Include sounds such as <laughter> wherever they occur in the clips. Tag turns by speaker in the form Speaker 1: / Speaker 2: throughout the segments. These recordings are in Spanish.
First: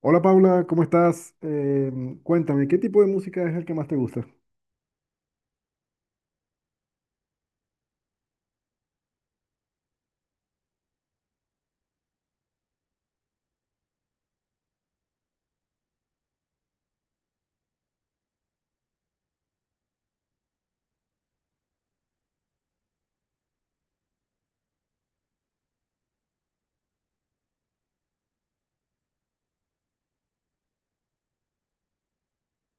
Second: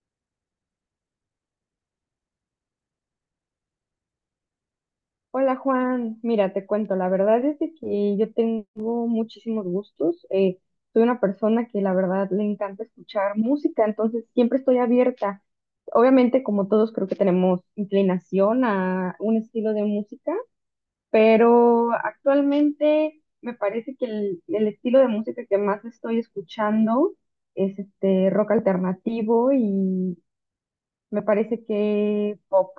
Speaker 1: Hola Paula, ¿cómo estás? Cuéntame, ¿qué tipo de música es el que más te gusta?
Speaker 2: Hola Juan, mira, te cuento, la verdad es de que yo tengo muchísimos gustos. Soy una persona que la verdad le encanta escuchar música, entonces siempre estoy abierta. Obviamente, como todos, creo que tenemos inclinación a un estilo de música, pero actualmente me parece que el estilo de música que más estoy escuchando es este rock alternativo y me parece que pop.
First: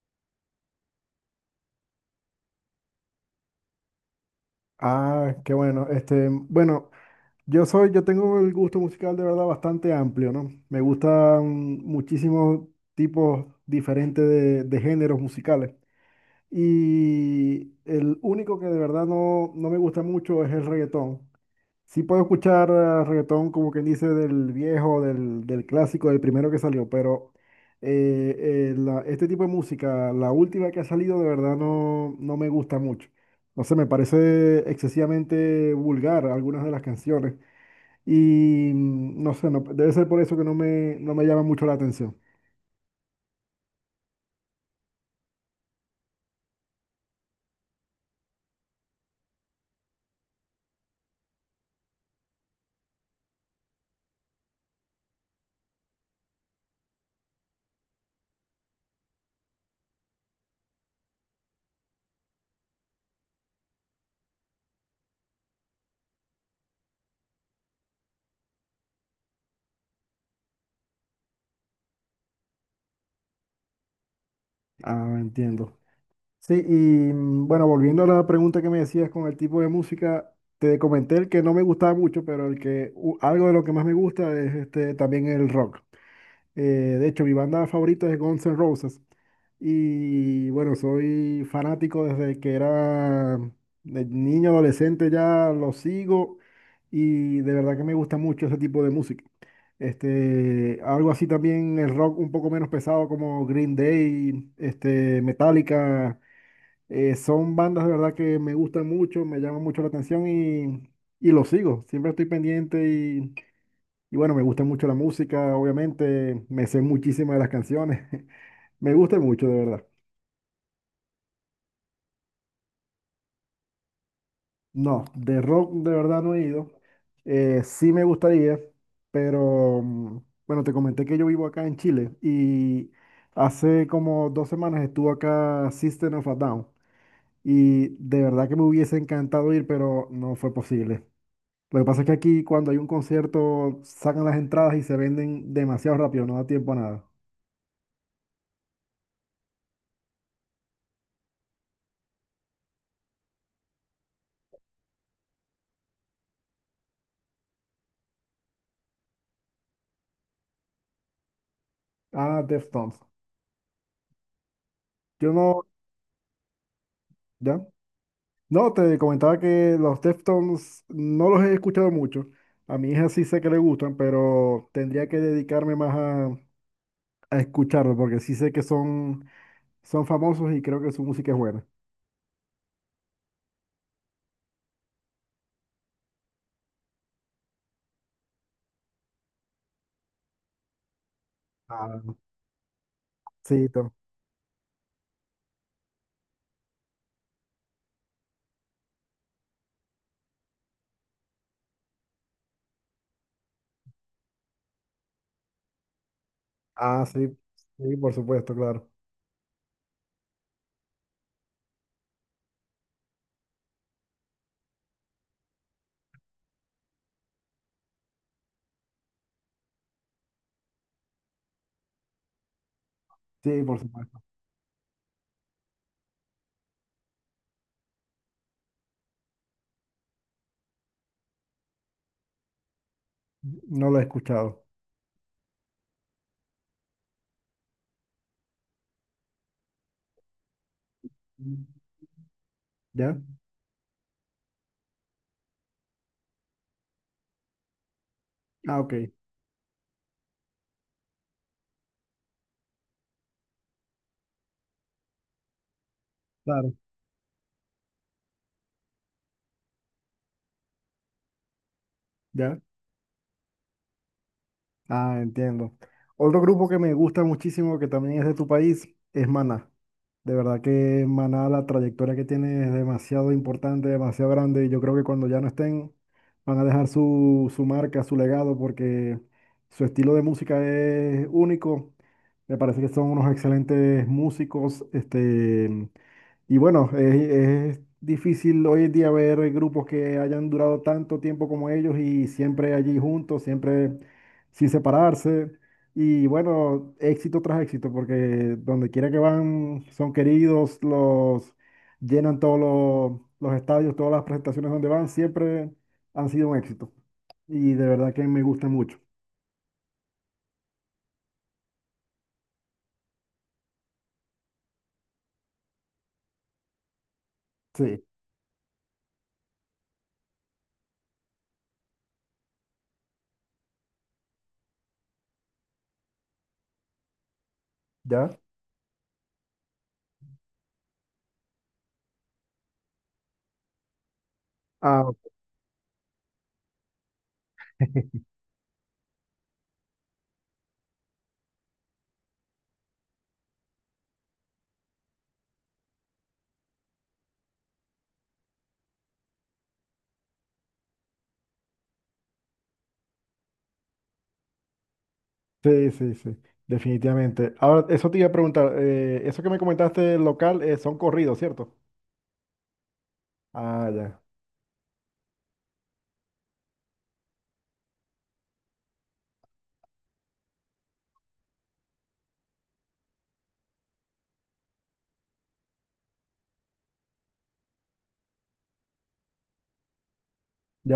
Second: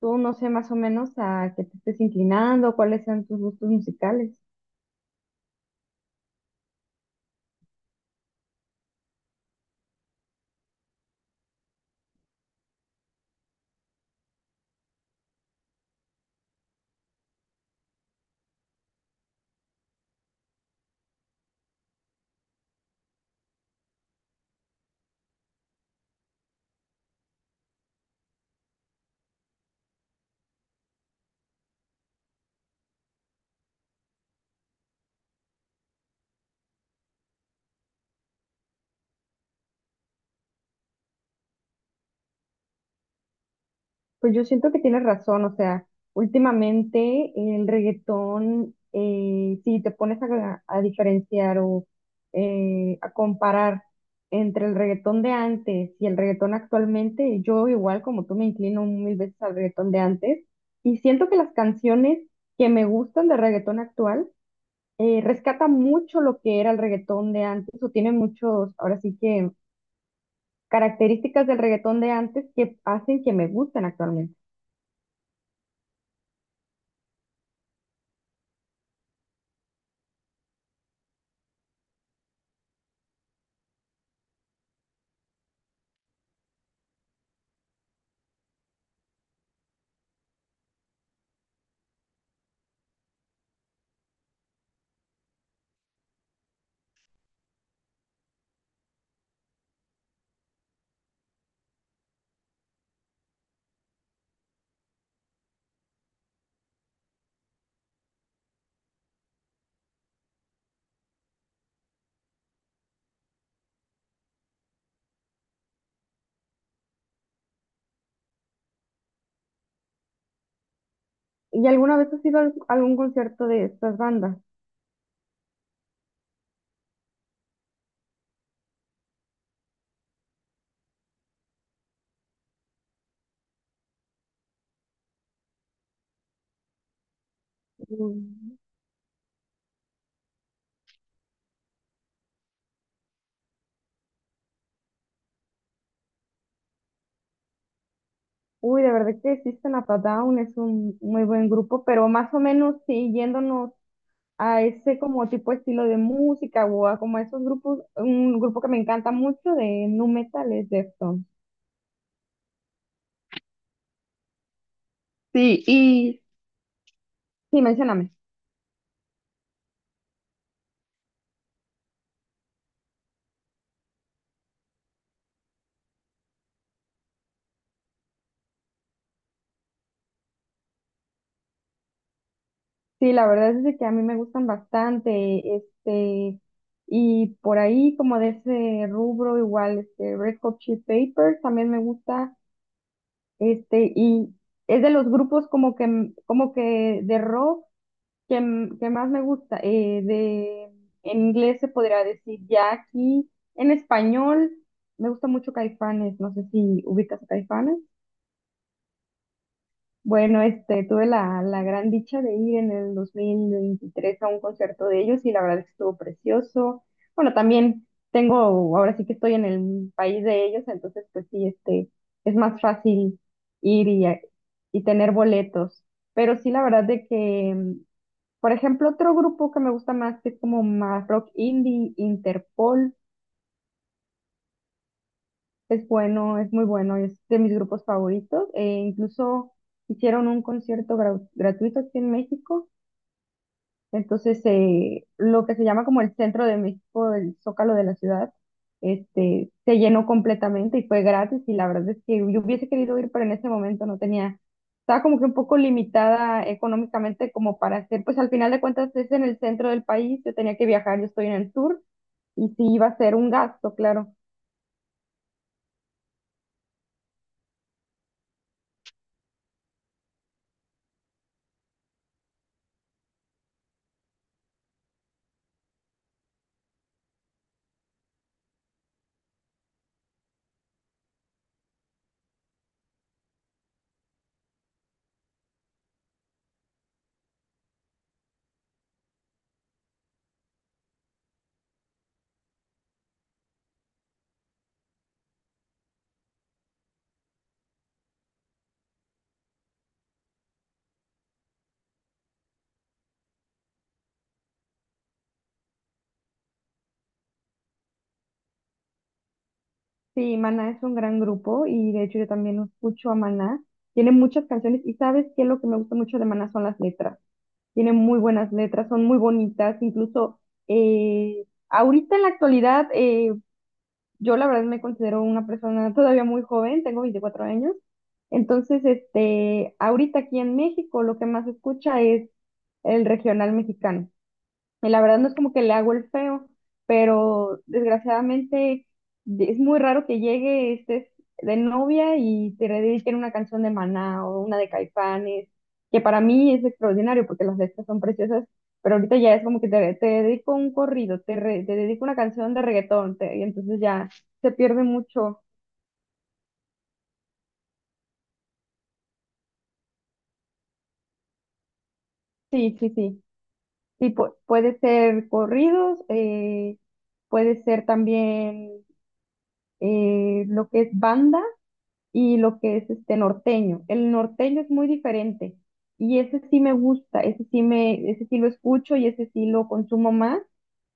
Speaker 2: Tú no sé más o menos a qué te estés inclinando, cuáles sean tus gustos musicales.
Speaker 1: Ah, qué bueno. Este, bueno, yo tengo el gusto musical de verdad bastante amplio, ¿no? Me gustan muchísimos tipos diferentes de géneros musicales. Y el único que de verdad no me gusta mucho es el reggaetón. Sí puedo escuchar reggaetón, como quien dice, del viejo, del clásico, del primero que salió, pero este tipo de música, la última que ha salido, de verdad no me gusta mucho. No sé, me parece excesivamente vulgar algunas de las canciones y no sé, debe ser por eso que no me llama mucho la atención.
Speaker 2: Pues yo siento que tienes razón, o sea, últimamente el reggaetón, si te pones a diferenciar o a comparar entre el reggaetón de antes y el reggaetón actualmente, yo igual como tú me inclino mil veces al reggaetón de antes y siento que las canciones que me gustan de reggaetón actual rescatan mucho lo que era el reggaetón de antes o tiene muchos, ahora sí que características del reggaetón de antes que hacen que me gusten actualmente.
Speaker 1: Ah, entiendo. Sí, y bueno, volviendo a la pregunta que me decías con el tipo de música, te comenté el que no me gustaba mucho, pero el que algo de lo que más me gusta es este, también el rock. De hecho, mi banda favorita es Guns N' Roses. Y bueno, soy fanático desde que era de niño, adolescente, ya lo sigo y de verdad que me gusta mucho ese tipo de música. Este, algo así también el rock un poco menos pesado como Green Day, este, Metallica. Son bandas de verdad que me gustan mucho, me llaman mucho la atención y lo sigo. Siempre estoy pendiente y bueno, me gusta mucho la música, obviamente, me sé muchísimas de las canciones. <laughs> Me gusta mucho, de verdad.
Speaker 2: ¿Y alguna vez has ido a algún concierto de estas bandas?
Speaker 1: No, de rock de verdad no he ido. Sí me gustaría, pero bueno, te comenté que yo vivo acá en Chile y hace como dos semanas estuvo acá System of a Down y de verdad que
Speaker 2: Mm,
Speaker 1: me hubiese encantado ir, pero no fue posible. Lo que pasa es que aquí cuando hay un concierto sacan las entradas y se venden demasiado rápido, no da tiempo a nada.
Speaker 2: Uy, de verdad que existen a Down, es un muy buen grupo, pero más o menos sí, yéndonos a ese como tipo de estilo de música o a como esos grupos, un grupo que me encanta mucho de nu metal es Deftones.
Speaker 1: Ah, Deftones. Yo no,
Speaker 2: Sí, y
Speaker 1: ya.
Speaker 2: sí, mencióname.
Speaker 1: No, te comentaba que los Deftones no los he escuchado mucho. A mi hija sí sé que le gustan, pero tendría que dedicarme más a escucharlos porque sí sé que son, son famosos y creo que su música es buena.
Speaker 2: Sí, la verdad es de que a mí me gustan bastante, este, y por ahí como de ese rubro igual, este, Red Hot Chili Peppers también me
Speaker 1: Ah,
Speaker 2: gusta,
Speaker 1: sí,
Speaker 2: este, y es de los grupos como que, como que de rock que, que más me gusta, en inglés se podría decir ya aquí, en español me gusta mucho Caifanes, no sé si
Speaker 1: ah,
Speaker 2: ubicas a
Speaker 1: sí,
Speaker 2: Caifanes.
Speaker 1: sí, por supuesto, claro.
Speaker 2: Bueno, este, tuve la gran dicha de ir en el 2023 a un concierto de ellos y la verdad es que estuvo precioso. Bueno, también tengo, ahora sí que estoy en el país de ellos, entonces pues sí, este, es más fácil
Speaker 1: Sí, por
Speaker 2: ir y,
Speaker 1: supuesto.
Speaker 2: y tener boletos. Pero sí, la verdad de que, por ejemplo, otro grupo que me gusta más, que es como más rock indie, Interpol,
Speaker 1: No lo he escuchado.
Speaker 2: es bueno, es muy bueno, es de mis grupos favoritos. E incluso hicieron un concierto gratuito aquí en México.
Speaker 1: ¿Ya?
Speaker 2: Entonces, lo que se llama como el centro de México, el Zócalo de la ciudad,
Speaker 1: Ah, ok,
Speaker 2: este, se llenó completamente y fue gratis. Y la verdad es que yo hubiese querido ir, pero en ese momento no tenía, estaba como que un poco limitada
Speaker 1: claro,
Speaker 2: económicamente como para hacer, pues al final de cuentas es en el centro del país, yo tenía que viajar, yo estoy en el sur y
Speaker 1: ya.
Speaker 2: sí iba a ser un gasto, claro.
Speaker 1: Ah, entiendo. Otro grupo que me gusta muchísimo, que también es de tu país, es Maná. De verdad que Maná, la trayectoria que tiene es demasiado importante, demasiado grande, y yo creo que cuando ya no estén, van a dejar su marca, su legado, porque su estilo de música es único. Me parece que son unos excelentes músicos, este, y bueno, es difícil hoy en día ver grupos que hayan durado tanto tiempo como ellos y siempre allí juntos, siempre sin separarse. Y bueno, éxito tras éxito, porque donde quiera que van son queridos, los llenan todos los estadios, todas las presentaciones donde van, siempre han sido un éxito. Y de verdad que me gusta mucho.
Speaker 2: Sí, Maná es un gran grupo y de hecho yo también escucho a Maná. Tiene muchas canciones y ¿sabes qué? Lo que me gusta mucho de Maná son las letras. Tiene
Speaker 1: Sí,
Speaker 2: muy buenas letras, son muy bonitas, incluso ahorita en la actualidad, yo la verdad me considero una persona todavía muy joven, tengo 24 años,
Speaker 1: ¿ya?
Speaker 2: entonces, este, ahorita aquí en México lo que más se escucha es el regional mexicano. Y la
Speaker 1: Ah,
Speaker 2: verdad no es como que le hago el feo, pero
Speaker 1: <laughs>
Speaker 2: desgraciadamente es muy raro que llegue, estés de novia y te dediquen una canción de Maná o una de Caifanes, que para mí es extraordinario porque las letras son preciosas, pero ahorita ya es como que te dedico un corrido, te dedico una canción de reggaetón, y entonces ya se pierde mucho.
Speaker 1: sí, sí, sí, definitivamente. Ahora, eso te iba a preguntar, eso que me comentaste local, son corridos, ¿cierto?
Speaker 2: Sí, sí, sí.
Speaker 1: Ah,
Speaker 2: Sí,
Speaker 1: ya.
Speaker 2: puede ser corridos, puede ser también lo que es banda y lo que es este norteño. El norteño es muy diferente y ese sí me gusta, ese sí me, ese sí lo escucho y ese sí lo consumo más.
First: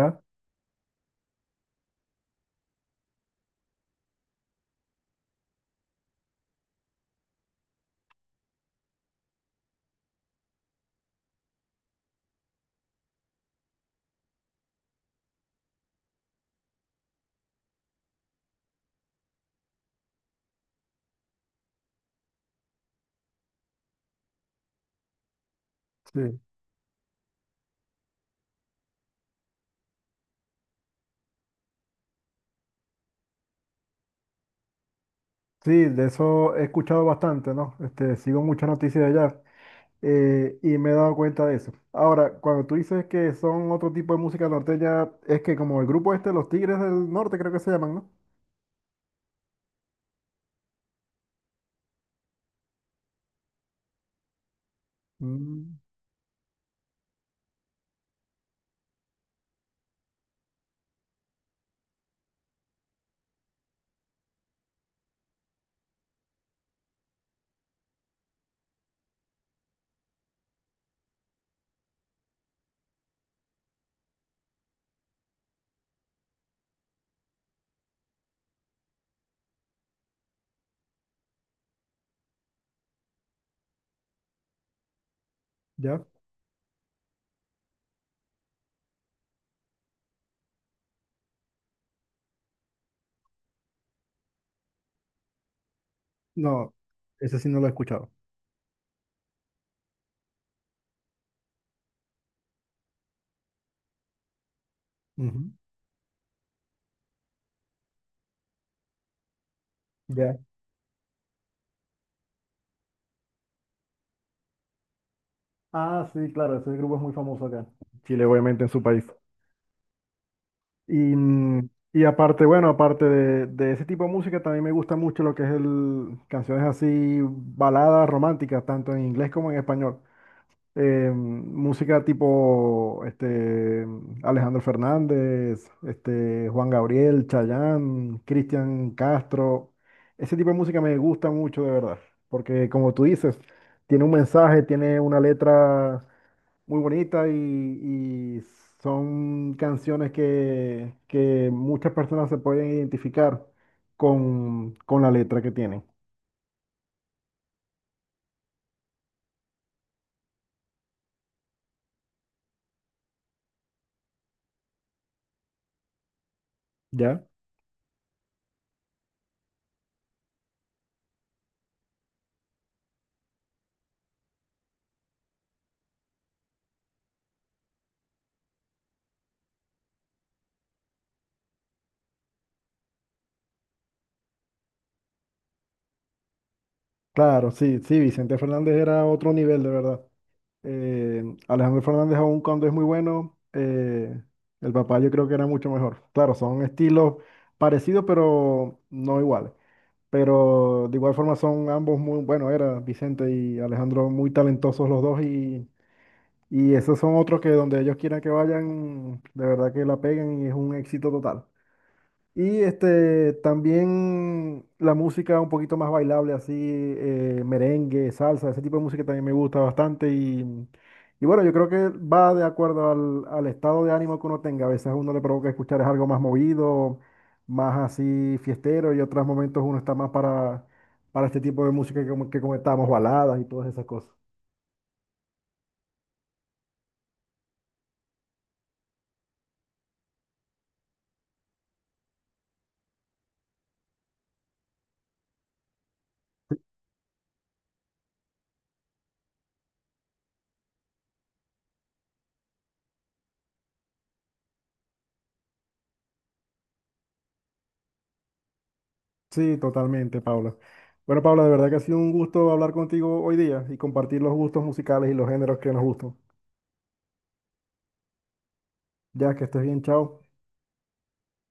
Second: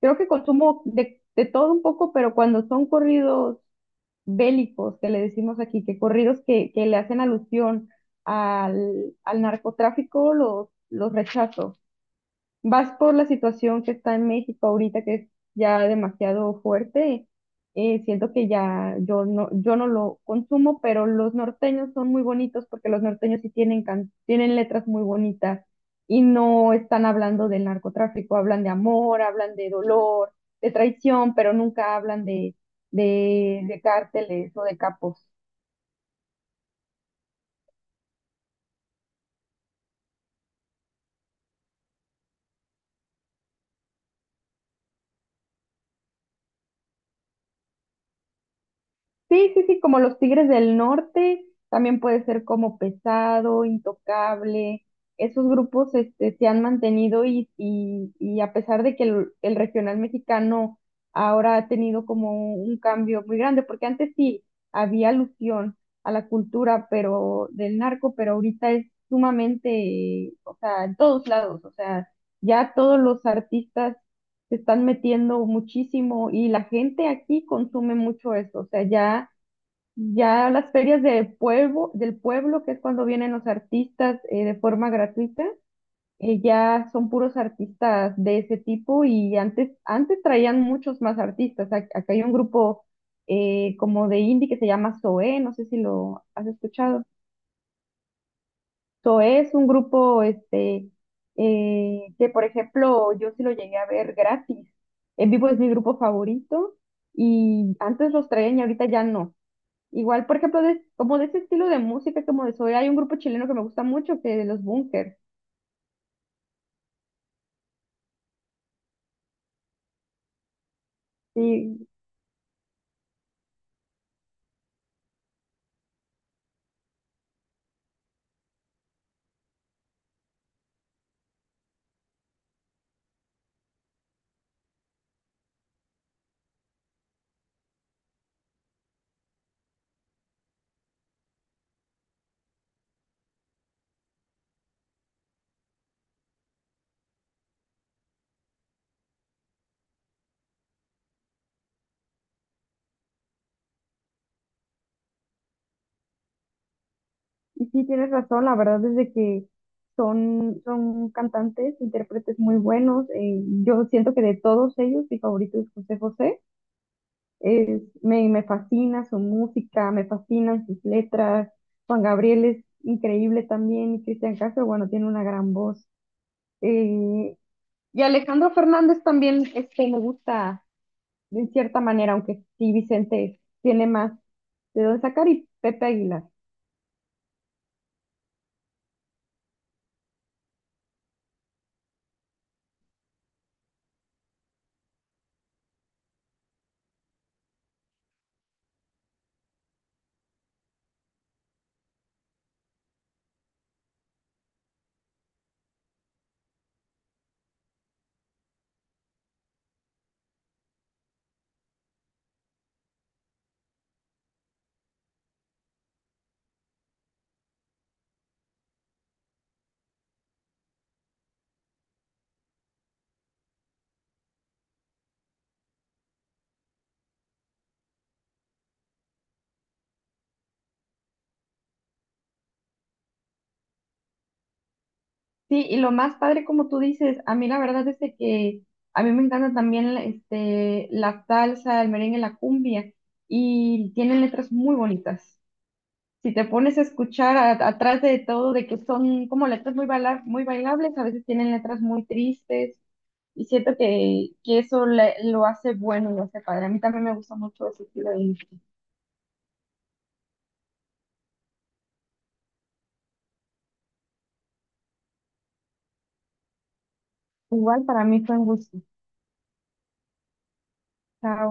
Speaker 2: Creo que consumo de todo un poco, pero cuando son corridos bélicos, que le decimos aquí, que corridos que le hacen alusión al narcotráfico, los rechazo vas por la situación que está en México ahorita, que es ya demasiado fuerte. Siento que ya yo no, yo no lo consumo, pero los norteños son muy bonitos porque los norteños sí tienen, tienen letras muy bonitas y
Speaker 1: Sí.
Speaker 2: no están hablando del narcotráfico, hablan de amor, hablan de dolor, de traición, pero nunca hablan de cárteles o de capos.
Speaker 1: Sí, de eso he escuchado bastante, ¿no? Este, sigo muchas noticias de allá. Eh, y me he dado cuenta de eso. Ahora, cuando tú dices que son otro tipo de música norteña, es que como el grupo este, Los Tigres del Norte, creo que se llaman, ¿no?
Speaker 2: Sí, sí, sí, como los Tigres del Norte, también puede ser como Pesado, Intocable. Esos
Speaker 1: Mm,
Speaker 2: grupos este, se han mantenido y a pesar de que el regional mexicano ahora ha tenido como un cambio muy grande, porque antes sí había alusión a la cultura pero del narco, pero ahorita es sumamente, o sea, en todos lados, o sea, ya todos los artistas se están metiendo muchísimo y la gente aquí consume mucho eso, o sea, ya ya las ferias de pueblo, del pueblo, que es cuando vienen los artistas de forma gratuita,
Speaker 1: ¿ya?
Speaker 2: ya son puros artistas de ese tipo y antes, antes traían muchos más artistas. Acá hay un grupo como de indie que se llama Zoé, no sé si lo has
Speaker 1: No,
Speaker 2: escuchado.
Speaker 1: ese sí no lo he escuchado.
Speaker 2: Zoé es un grupo este, que, por ejemplo, yo sí lo llegué a ver gratis. En vivo
Speaker 1: Ujú,
Speaker 2: es mi grupo favorito y antes los traían y ahorita ya no. Igual, por
Speaker 1: ya.
Speaker 2: ejemplo, como de ese estilo de música, como de soy, hay un grupo chileno que me gusta mucho, que de los Bunkers.
Speaker 1: Ah, sí, claro, ese grupo es muy famoso acá. Chile, obviamente, en su país. Y, mm,
Speaker 2: Sí,
Speaker 1: y aparte, bueno, aparte de ese tipo de música, también me gusta mucho lo que es el canciones así, baladas románticas, tanto en inglés como en español. Eh, música tipo este, Alejandro Fernández, este, Juan Gabriel, Chayanne, Cristian Castro. Ese tipo de música me gusta mucho, de verdad, porque como tú dices, tiene un mensaje, tiene una letra muy bonita y son canciones que muchas personas se pueden identificar con la letra que tienen.
Speaker 2: y sí tienes razón, la verdad es de que son, son cantantes, intérpretes muy buenos. Yo siento que de todos ellos, mi favorito es José José.
Speaker 1: ¿Ya?
Speaker 2: Me, me fascina su música, me fascinan sus letras. Juan Gabriel es increíble también, y Cristian Castro, bueno, tiene una gran voz. Eh, y Alejandro Fernández también, este, me gusta. De cierta manera, aunque sí Vicente tiene más de dónde sacar y Pepe Aguilar.
Speaker 1: Claro, sí, sí, Vicente Fernández era otro nivel, de verdad. Eh, Alejandro Fernández aún cuando es muy bueno, el papá yo creo que era mucho mejor. Claro, son estilos parecidos, pero no iguales. Pero de igual forma son ambos muy, bueno, era Vicente y Alejandro muy talentosos los dos y esos son otros que donde ellos quieran que vayan, de verdad que la peguen y es un éxito total. Y este, también la música un poquito más bailable, así, merengue, salsa, ese tipo de música también me gusta bastante. Y bueno, yo creo que va de acuerdo al estado de ánimo que uno tenga. A veces a uno le provoca escuchar es algo más movido, más así fiestero, y otros momentos uno está más para este tipo de música que, que comentamos, baladas y todas esas cosas.
Speaker 2: Sí, y lo más padre, como tú dices, a mí la verdad es de que a mí me encanta también este, la salsa, el merengue, la cumbia, y tienen letras muy bonitas. Si te pones a escuchar atrás de todo, de que son como letras muy, muy bailables, a veces tienen letras muy tristes, y siento que eso lo hace bueno, lo hace padre. A mí también me gusta mucho ese estilo de música.
Speaker 1: Sí, totalmente, Paula. Bueno, Paula, de verdad que ha sido un gusto hablar contigo hoy día y compartir los gustos musicales y los géneros que nos gustan.
Speaker 2: Igual para mí fue un gusto.
Speaker 1: Ya, que estés bien, chao.
Speaker 2: Chao.